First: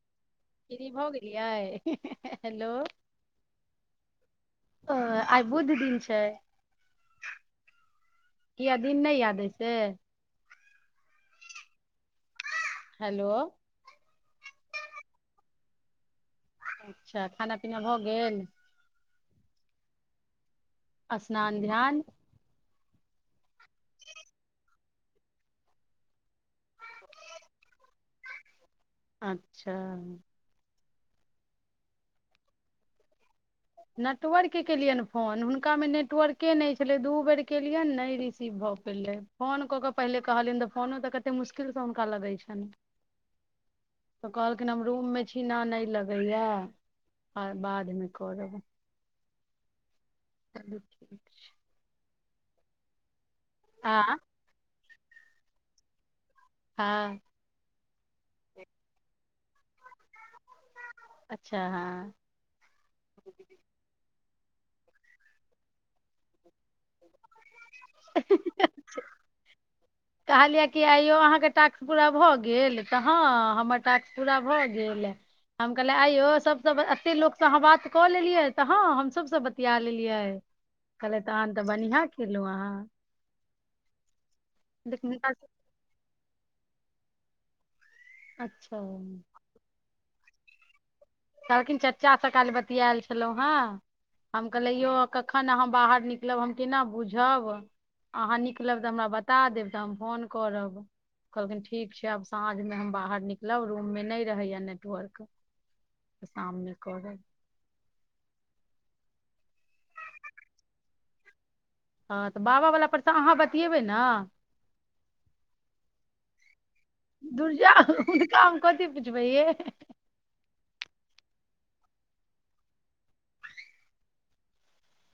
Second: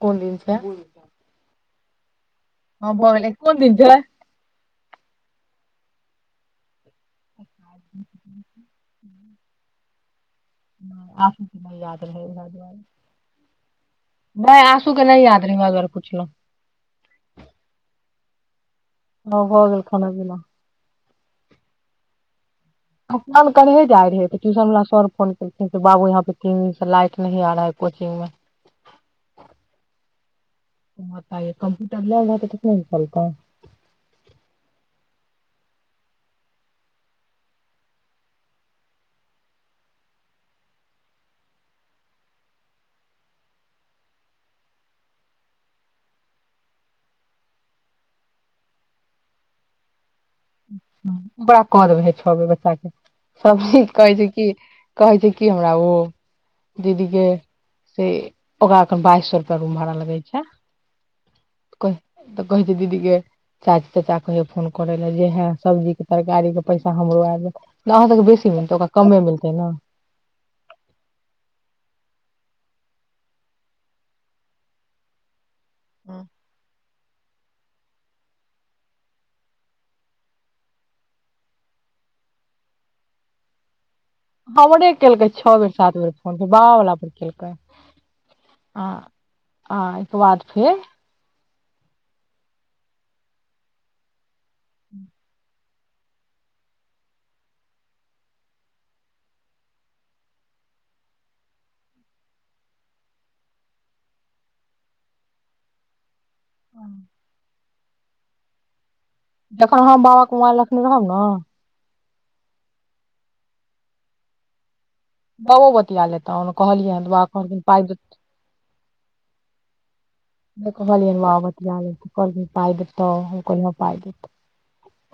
कोन दिन छै देलिए ह [inaudible] हँ भय गेलै कोन दिन छैक ओ आइ बुध दिन छैक किया दिन नहि याद अछि से आना याद रह हेलो [unintelligible] तू केहना याद री बाद बार पुछलो अच्छा खाना पीना भऽ गेल हा भ गेल खाना पीना स्नान ध्यान करहे जाइ रहै त ट्यूशन वला सर फोन केलखिन बाबू यहाँ पे तीन दिनसँ लाइट नहि आ रह है कोचिंगमे अच्छा कम्प्यूटर लब त क फ चलत [unintelligible] नटवरकेँ केलियनि फोन हुनकामे नेटवर्के नहि छलै दू बेर केलियनि नहि रिसीव भऽ पयलै फोन कऽ कऽ पहिले कहलियनि तऽ फोनो तऽ कतेक मुश्किलसँ हुनका लगैत छनि तऽ कहलखिन हम रूममे छीना नहि लगैए आ बादमे करब चलू ठीक। बड़ाक बादबै [unintelligible] छ बे बच्चाे [unintelligible] सब ठीक आ कहैत छै कि कहैत छै की हमरा ओ दीदी हँ केँ [unintelligible] दीके से ओक बइ स रप रूम भाड़ा लगैत छैक अच्छा तऽ हँ कहै छै दीदी केँ चा च कहि फोन करै लए जेए हइ सब्जी केँ तरकारी केँ पैसा हमरो आ त अहाँ तक बेसी मतै ओरा कमे मिलत तना कहलियै कि आइयौ अहाँके टास्क पूरा भऽ गेल तऽ हँ हमर टास्क पूरा भऽ गेल हम कहलियै आइयो सबसँ एते लोक त अहाँ बात कऽ लेलियै तऽ हँ हमसभसँ बतिया लेलियै कहलै तहन तऽ बढ़िआँ खेलहुँ अहाँ हमरे लेकिन केलक हुनका सब- छओ बेर सात बेर फोन बाहला िकलक [inaudible] अच्छा केँ बाद फेर कहलखिन चचासँ काइल बतियाएल छलहुँ हेँ हम कहले यौ कखन हम बाहर निकालब हम केना बुझब अहाँ निकलब तऽ हमरा बता देब त हम फोन करब कहलिन ठीक छै आब साँझमे हम बाहर निकलब रूमे नहि रहैय नेटवर्क त शाममे करब जखन हम बाबा कुमार लखने रहब हँ हँ तऽ बाबावला परसँ अहाँ बतियेबै ने अहो बतिया लेताहु ओ कहलियै ह दुआ कहलखिन पा देत भैए कहलिय बतिया ले कहल पा देतौ पा देत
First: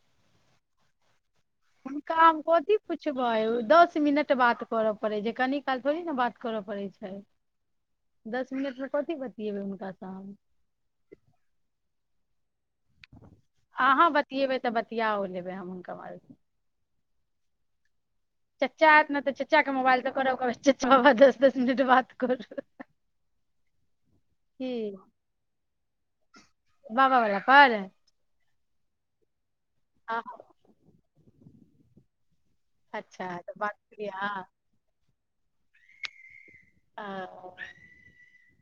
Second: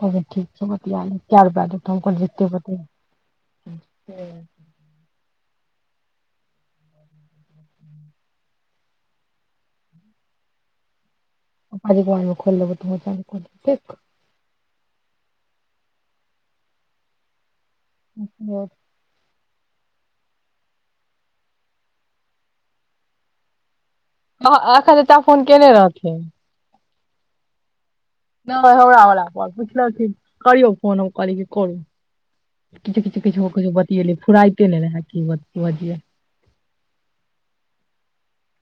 कह ठीक छौ बतिया ले कै रुपया देतौ हुनका कहलियै हम जते कथी बतिया पुछबै दस मिनट बात करऽ पड़े छै कनि काल थोड़ी ने बात करऽ पड़ै छै दस मिनट मे कथी बतियेबे हुनका स हम काजी कोमे खोेब त मच आहाँ बतीयेबइ तऽ बतिया औ लेबै हम हुनका एखन चच्चा ऐतऽ न त चच्चा के मोबाइल से करल करबै चच्चा दस दस मिनट बात करू ह की एखन त चच्चा फोन केने रहथिन बाबा बला पर नइ हमरा बला पर पुछलथीन हँ करियो फोन कहलि की करू किछु किछु अच्छा किछु तऽ किछु बात करियै बतियेली अहाँ फुरैते नइ रेहा की ब बजियय आ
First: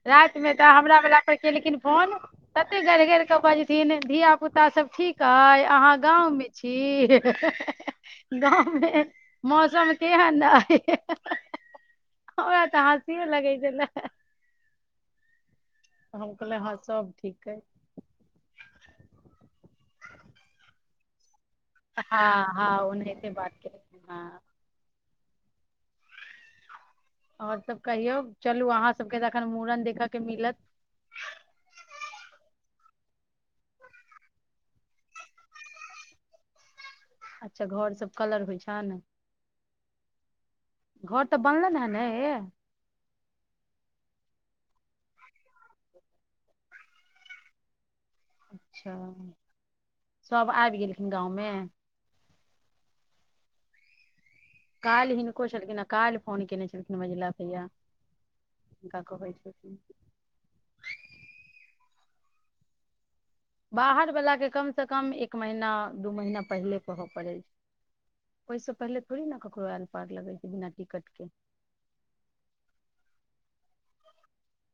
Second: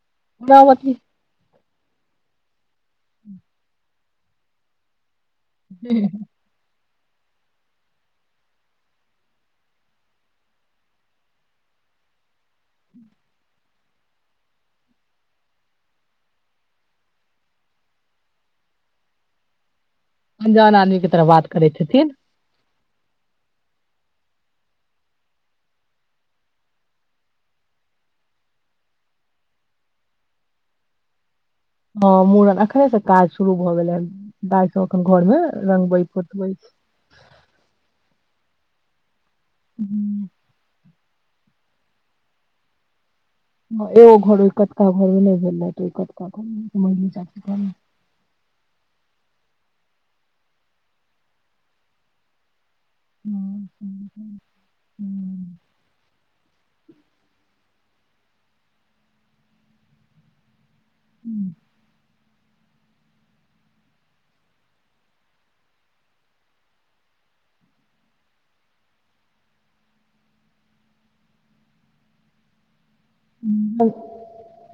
राति मे तऽ हमरा बला पे केलखीन तन कते गढ़ि गर केऽ बजथिन धिया पुता सब ठीक त अहाँ गाँंवमे छी गाँवमे मौसम केहन अई हमरा त हं सी लगै छले हम कहले हँ सब ठीक अए अंजान आदमीे के तरह बात करै छथिन हँ हँ ओ से बात कर ह ओर सब कहियौ चलू अहाँ सबके तऽ एखन मूड़न देखय के मिलत हँ मूड़न एखने से काज शुरू भऽ गेलै ह दाइ सबन घरमे रंगबै पोतबैत अच्छा घर सब कलर होइ छन हू घर तऽ बनलैन है न ए एो घर औई कतका घर में नहि भल रेहा औई कतका घर में मंगली चाची के घर में अच्छा सभ आबि गेलखिन गाँव मे हूँ हूँ हूँ काल हिनको छल्किन आ काल फोन केने छलखिन मझीला भईया हुनका कहै छतीन [unintelligible] बाहर वलाके कम स कम एक महीना दू महीना पहिले कहय पड़ै छै ओहिसे पहिले थोड़े ने ककरो आयल पार लगै छै बिना टिकट के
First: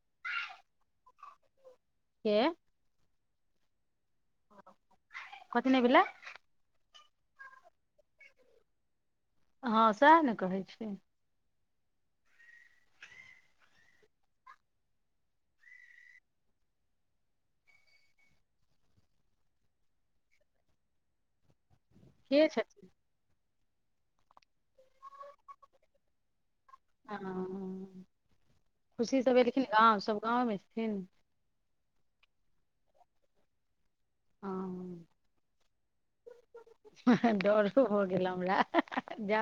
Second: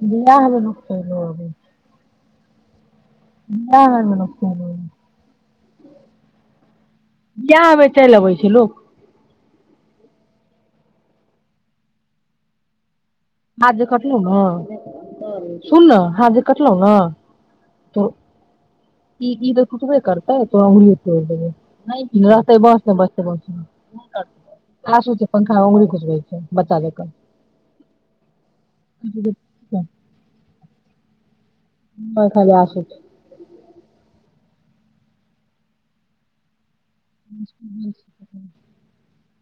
बिआमे नकसै लबै [unintelligible] के नई कथि नइ भेलै बीयाह में चइल अबै छै लोक हँ सेहा ने कहै छिय हाथ जे कटलउ ने सुन ने हाथ जे कटलउ ने त ई ई त टुटबे करतौ ई तोहर अंगलीयो तोइर दैबौ नइ के रहतै बस छथिन मे बसतै बस मे आसु छै पंखा में औगरी घुसबय छै बच्चा जकाँ ह खुशी सभ एलखिन गाँव सभ गाँवमे छथिन नई खाली आशु हँ डर हो भअ गेलौ हमरा जा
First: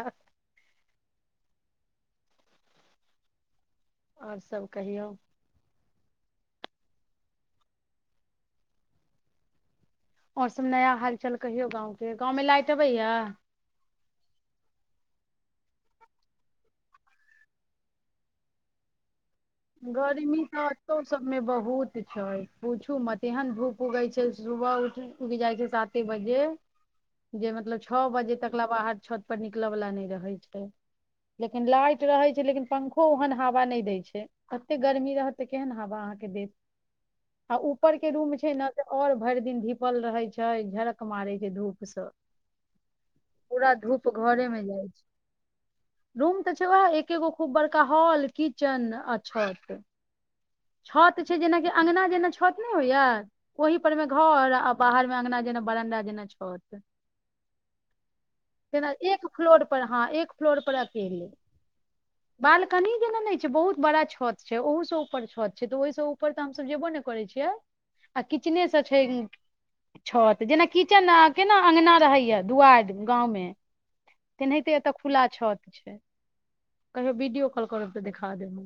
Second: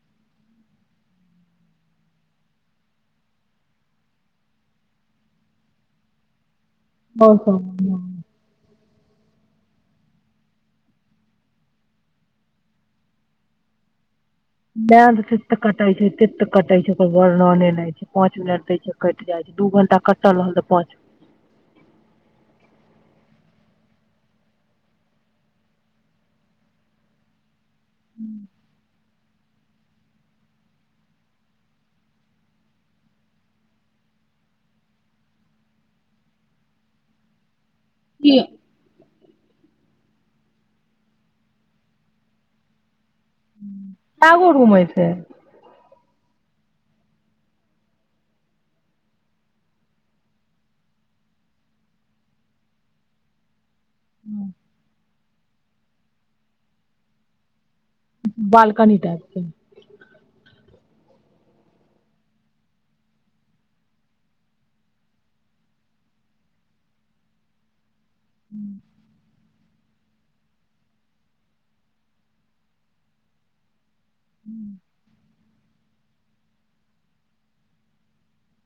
आओर सभ कहियौ आओर सब बढ़िया अछि आओर सब नया हालचाल कहियौ गाँवके गाँवमे लाइट अबैया लाइन त तत कटै छै कटा छै ओकर तत कटै छै ओकर वर्णने छै पाँच मिनट द छै जाइ छै दू घंटा कटल गर्मी रहल तऽ पाँच एतो सबमे बहुत छै पूछू म तेहन धूप उगै छै सुबह उठ उग जाइ छै साते बजे जे मतलब छओ बजे तक ले बाहर छ पर निकलय वालला नहि रहै छै लेकिन लाइट रहै छै लेकिन पंखो ओहन हवा नहि दै छै कते गर्मी रहत केहन हवा अहाँके देत आ उपर के रूम की छै ने ओर भरि दिन धीपल रहै छै झरक मारै छै धूप स पूरा धूप घरे एगो मे रूम अइ जाइ से छै रूम तऽ छै ओएह एकेगो खूब बड़का हॉल किचन छत छत छै जेनाकि अङगना जेना छत नहि होइया ओहि पर में घर बाहर अङ्गना जेना बरनडा जेना छत केना बालकनी टाइप एक फ्लोर पर हँ एक फ्लोर पर अकेले बालकनी जेना छै बहुत बड़ा छ छत छै ओहो सब ऊपर छत छै तऽ ओहिसँ ऊपर तऽ हमस जेबो ने करै छियै आ किचनेसँ छै छ तऽ जेना किचन केना अङ्गना रहैए दुआरि गाँवमे तेनाहिते एतऽ खुला छत कहियो वीडियो कॉल करब तऽ देखा देब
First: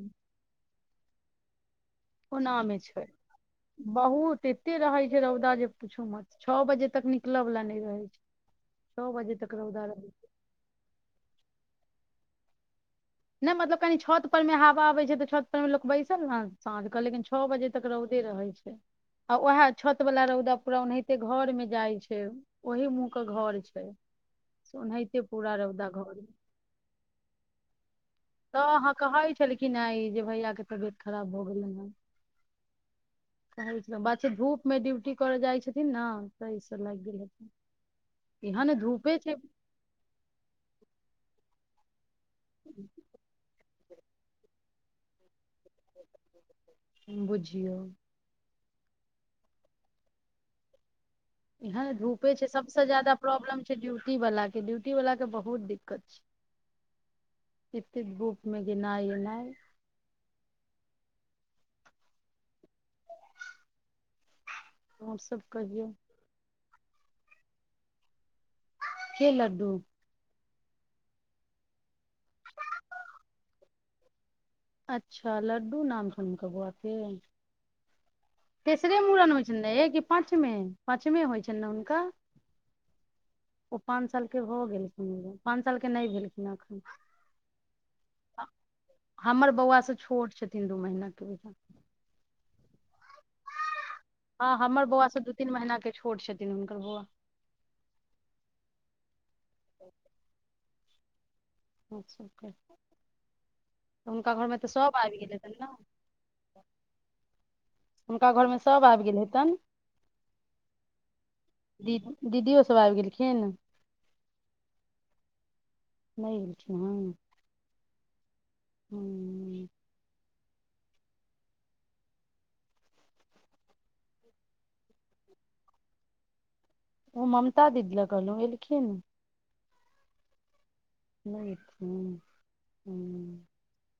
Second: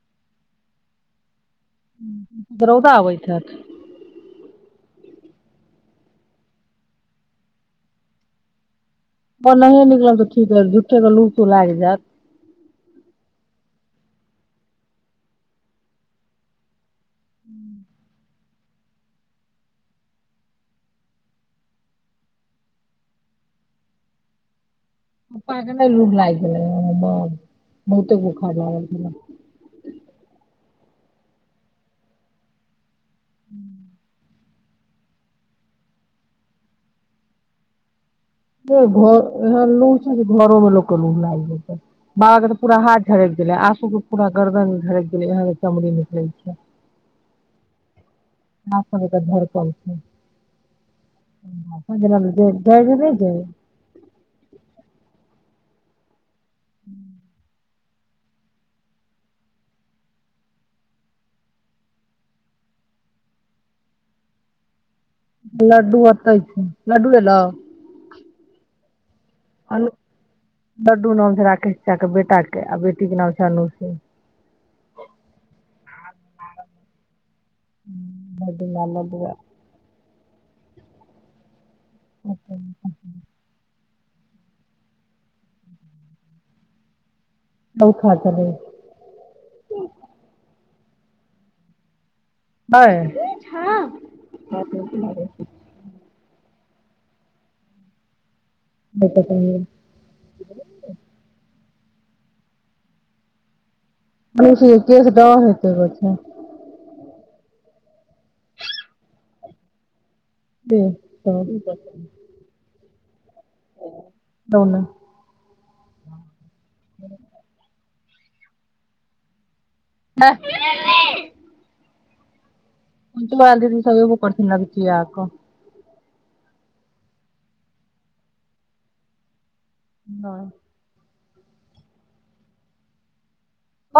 के कोनामे रौदा छै अबैत हैत बहुत ए कते रहै छै रौदा जे पूछू मत छओ बजे तक निकलय वला नहि रहै छै छओ बजे तक ओ नहिए रौदा रहै निकल छै तऽ ठीक रह झूठेके लू तू लागि जायत नहि मतलब कनि छत पर में हवा आबै छै तऽ छत पर मे लोक बैसल ने साँझ लेकिन छओ बजे तक रौदे रहय आ वएह छत वालला रौदा पूरा ओनाहिते घर मे जाइ छै ओहि मुह के घर छै ओना ओप लूग लाग गेल बहुत तऽ अहाँ कहै छलखिन हे जे भैया के तबियत खराब भ गेलै हन स बात छै धूप मे ड्यूटी करऽ जाइ छथिन ने तऽ ई सब लागि गेल हथिन नहि घ लू छै घरमे लोक लू लाग जा छै बाबा के तऽ पूरा हाथ झड़क गेले आंसू के पूरा गर्दन हर दर चमरी निकै छै बुझियौ न फर तऽ घर पल छै इहन जेना धूपे छै सबस ज जरि नहि जााददा जाइ प्रॉब्लम छै ड्यूटी वाला के ड्यूटी वाला के बहुत दिक्कत [inaudible] ह्म्म एतेक धूप मे जेनाइ एनाइ आओर सब कहियौ लड्डू आता इ छैे लडू ल ला के लडू लड्डू नाम छै राकेश चाे बेटाके आ बेटीके नाम छै अनु सिंह अच्छा लड्डू नाम सुन हीनकर बऊआके तेसरे लड्डू मूड़न ला होइ छनि ने एक पाँचमे पाचमे होइ छनि ने हुनका पाँच सालके हो गेलखिन पाँच सालके नहि भेलखिन एखन चौथा चलै हमर बौआ सब छोट छथिन दू महिना क भै त नइ हँ हमर बौआ सब दू तीन महिना के फोट छथिन हुनकर बउआ [unintelligible] ह अच्छा [unintelligible] हुनका घरमे सभ आबि गेल हेतनि ह [unintelligible] खिन दोन नहि एलखिन हँ हू [unintelligible] पुनंचला दीदी सब ऐबो करथीन लगचिया क ओ ममता दीदी ल कहलहु एलखिन नइ नहि एथिन हूँ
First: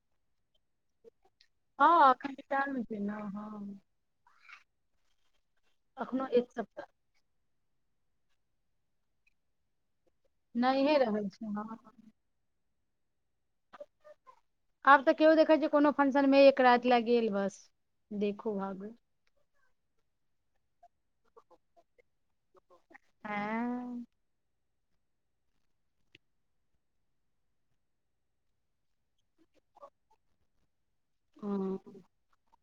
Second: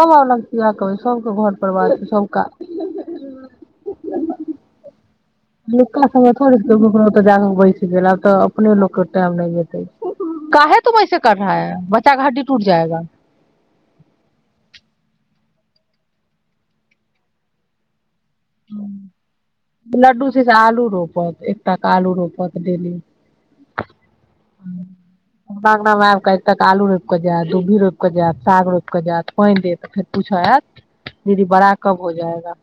[unintelligible] इह कहबै सबके घर परिवार हँ एखन सबका विचार मे छै ने हँ लक सङ एखनो थोे एक द सप्ताह दुत जग ब गेला तऽ अपने लोक के टाइम नहि जेते काहे नहिये तुम रहै ऐसे कर छै हँ रहाै बच्चा क हड्डी टूट जाएगा आब तऽ केओ देखैत छै कोनो फंक्शनमे एक राति लए गेल बस देखू भागू लड्डू से से आलू रो रोपत एकटा क आलू रोपत डेली ऐं [unintelligible] गनामे आब क तक आलू रोपि कऽ जायत दुभी रोपिऽ जायत साग रोपि कऽ जायत पानि देत तऽ फेर पूछऽ आयत दीदी बड़ा हँ कब हो जाएगा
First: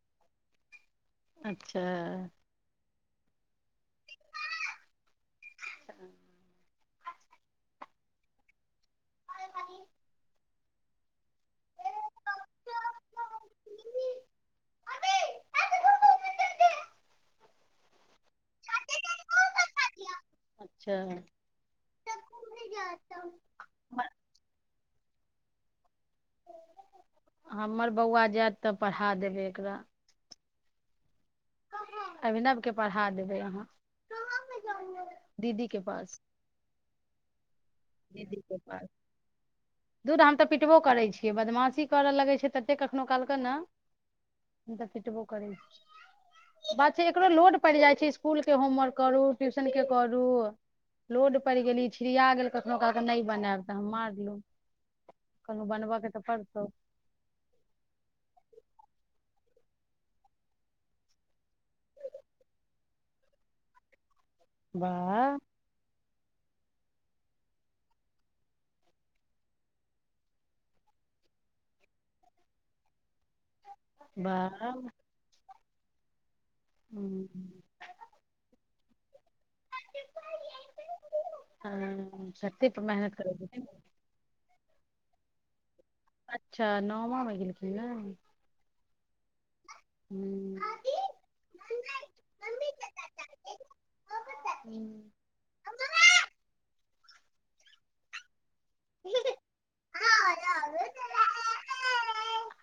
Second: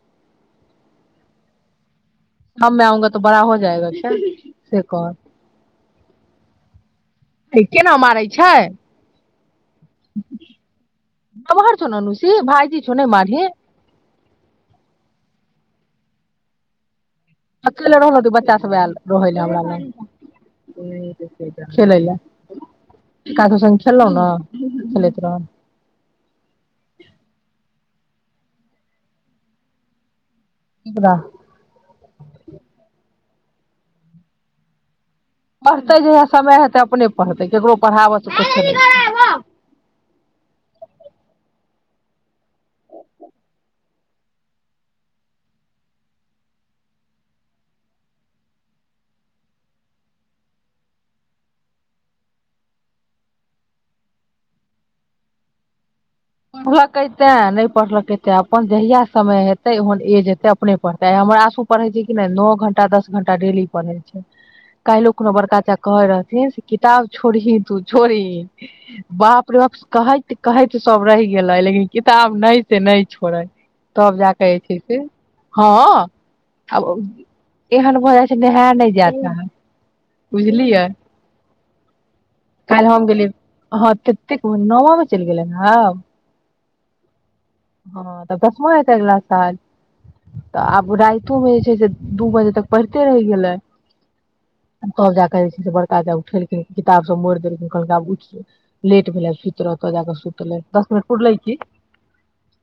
अच्छा हम मै आंगा तो बड़ा हो जाएगा से कह केना मारै छै आय हाय नमहर छ ननुसी भइजी छ ने मढ़ी अक ल रहल ब ल हमरा ल अच्छा खेलै ल को स खेललहुं ने ्राम हमर बौआ जायत तऽ पढ़ा देबै एकरा का ैहाँ पढ़तै जहिआा समय हेतै अपने पढ़तै ककरो दीदी पढ़ाबयसँ के किछो पास नहि जे बदमाशी करऽ लगै छै। तते कखनो कालके ने हम तऽ फिटबो करै छी। बच एकरो लोड पड़ि जाइ छै। इसकुल के होमवर्क करू ट्यूशन के करू लोड पड़ि गेली छिड़िया गेल कखनो कहलक नहि बनायब तऽ हम मारलहु कलहु बनबयके तऽ पड़तौ पढ़लके ते नहि पढ़लके ते अपन जहिया समय हेतै े ओहन एज एेते अपने पढ़ते आ हमर आंसू पढ़े छै। किी नहि नओ घंटा दस घंटा डेली पढ़े क लोको कोनो वाह बड़का चा कहे रह किताब छोड़ही तू छोड़ीह बाप रे बाप कहैत कहैत सब रह गेले लेकिन किताब नहि से नहि छोड़ै। तब जा कऽइ वाह छै। से हँ आब हूँ। एहन भ जाइछै नेहै नहि जा चाहत बुझलियै हँ कते काल्हि हम मेहनत गेलिय करै छथिन हँ। ततेक न चलि गेलनि ह ह अच्छा नौमा मे गेलखिन ने तऽ दसमा हेतै अगिला साल हम्म तऽ आब राइतोमे जे छै। से दू बजे तक पढ़िते रहि गेलै हम्म। तब जा कऽ जे छै। से बड़काक उठेलखिन किताब सब मोइर देलकै कहलकै आब उठि जो लेट भेलइ सुत रहतऽ जाकऽ सुतले तऽ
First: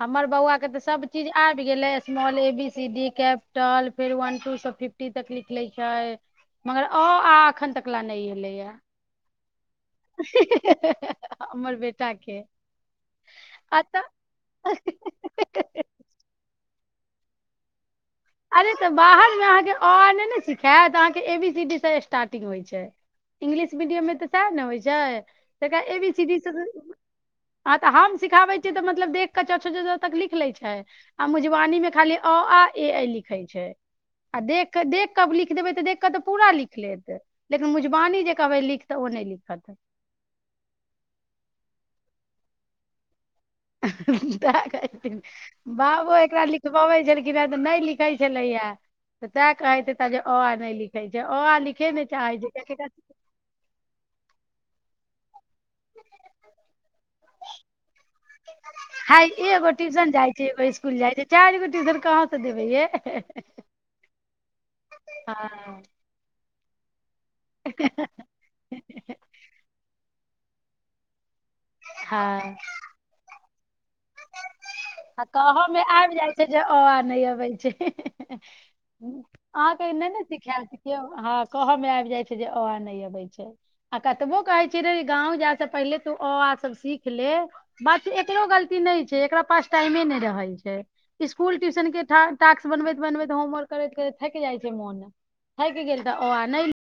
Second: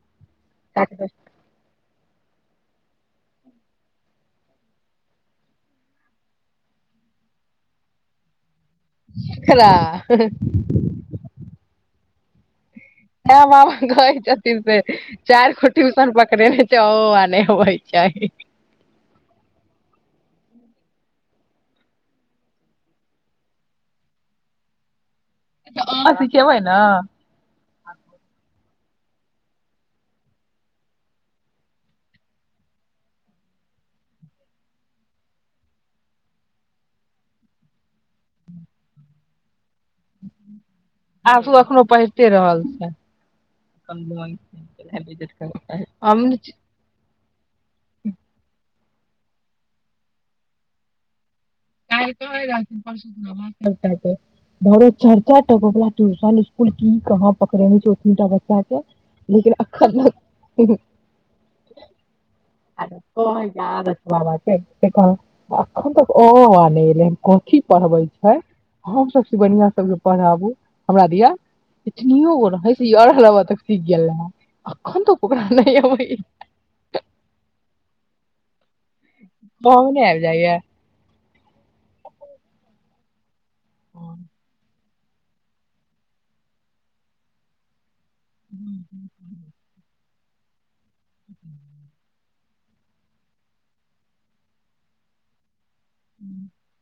हमर बौआ के तऽ सब चीज आबि गेलै small A C D capital फेर वन टू स फिफ्टी तक लिखले छै। मगर अ आ अखन तक ला नै एलै या एकरा हमर बेट टाके त मामा गै छथि। से चार गो टुइसन पकड़े त अओआ नहि अबै छै अरे तऽ बाहर अहाके अ आ नहि ने सिखायत अहाँके एबी सीडी स स्टार्टिंग होइ छै। इंगलिश मीडियम मे तऽ सएह ने होइ छै। ी अहाँ सीी सिखेबै ने ह तऽ हम सिखाबै मतलब देख क च छ ज झ तक लिख ले छै आ मजवानी मे खाली अ आ ए ऐ लिख झैछै आ देख क देख कऽ लिख देबै तऽ देख कऽ तऽ पूरा लिख लेत लेकिन मजबानी जे कहबै लिखत ओ नहि लिखत आसु अखनो पहिरते रहल छै। छै बाबा हम एकरा लिखबाबै छलिन [unintelligible] तऽ नहि लिखै छलैया तऽ तैं कहैत हेताजे अ आ नहि लिखै छय कायल कहय रहथिन परसु खुना मास्टर साहब के छनि ओय थे टूशन इकुल की कहाँ पकड़ेने छै एतनी टा बचा छै हय लेकिन एगो अखन ट्यूशन जाइ छै नै एगो स्कुल जाइ छै चारि गो ट्यूशन कहाँ से [unintelligible] [unintelligible] देबै ये कथी हँ पढ़बे छै हम सब से बढ़िया सब के पढ़ाबू हमरा दिया हँ इतनियो राहय त य र ल व तक सीख गेले ने आ कहऽ मे आबि जाइ छै जे अ आ नहि अबै छै [inaudible] अहाँके कहमे एने नहि आबि ने जाइया सिखायल कहऽ में आबि जाइ छै जे आ नहि अबै छै आ हँ कतबोक कहय छीये गाँव जा त पहिले तू अ आ सब सीख ले ब एकरो गलती नहि छै एकरा पास छै इकुल ट्यश बनन होर् थकि जाइ छै मोन हइट गेल तऽ ओ आ नहि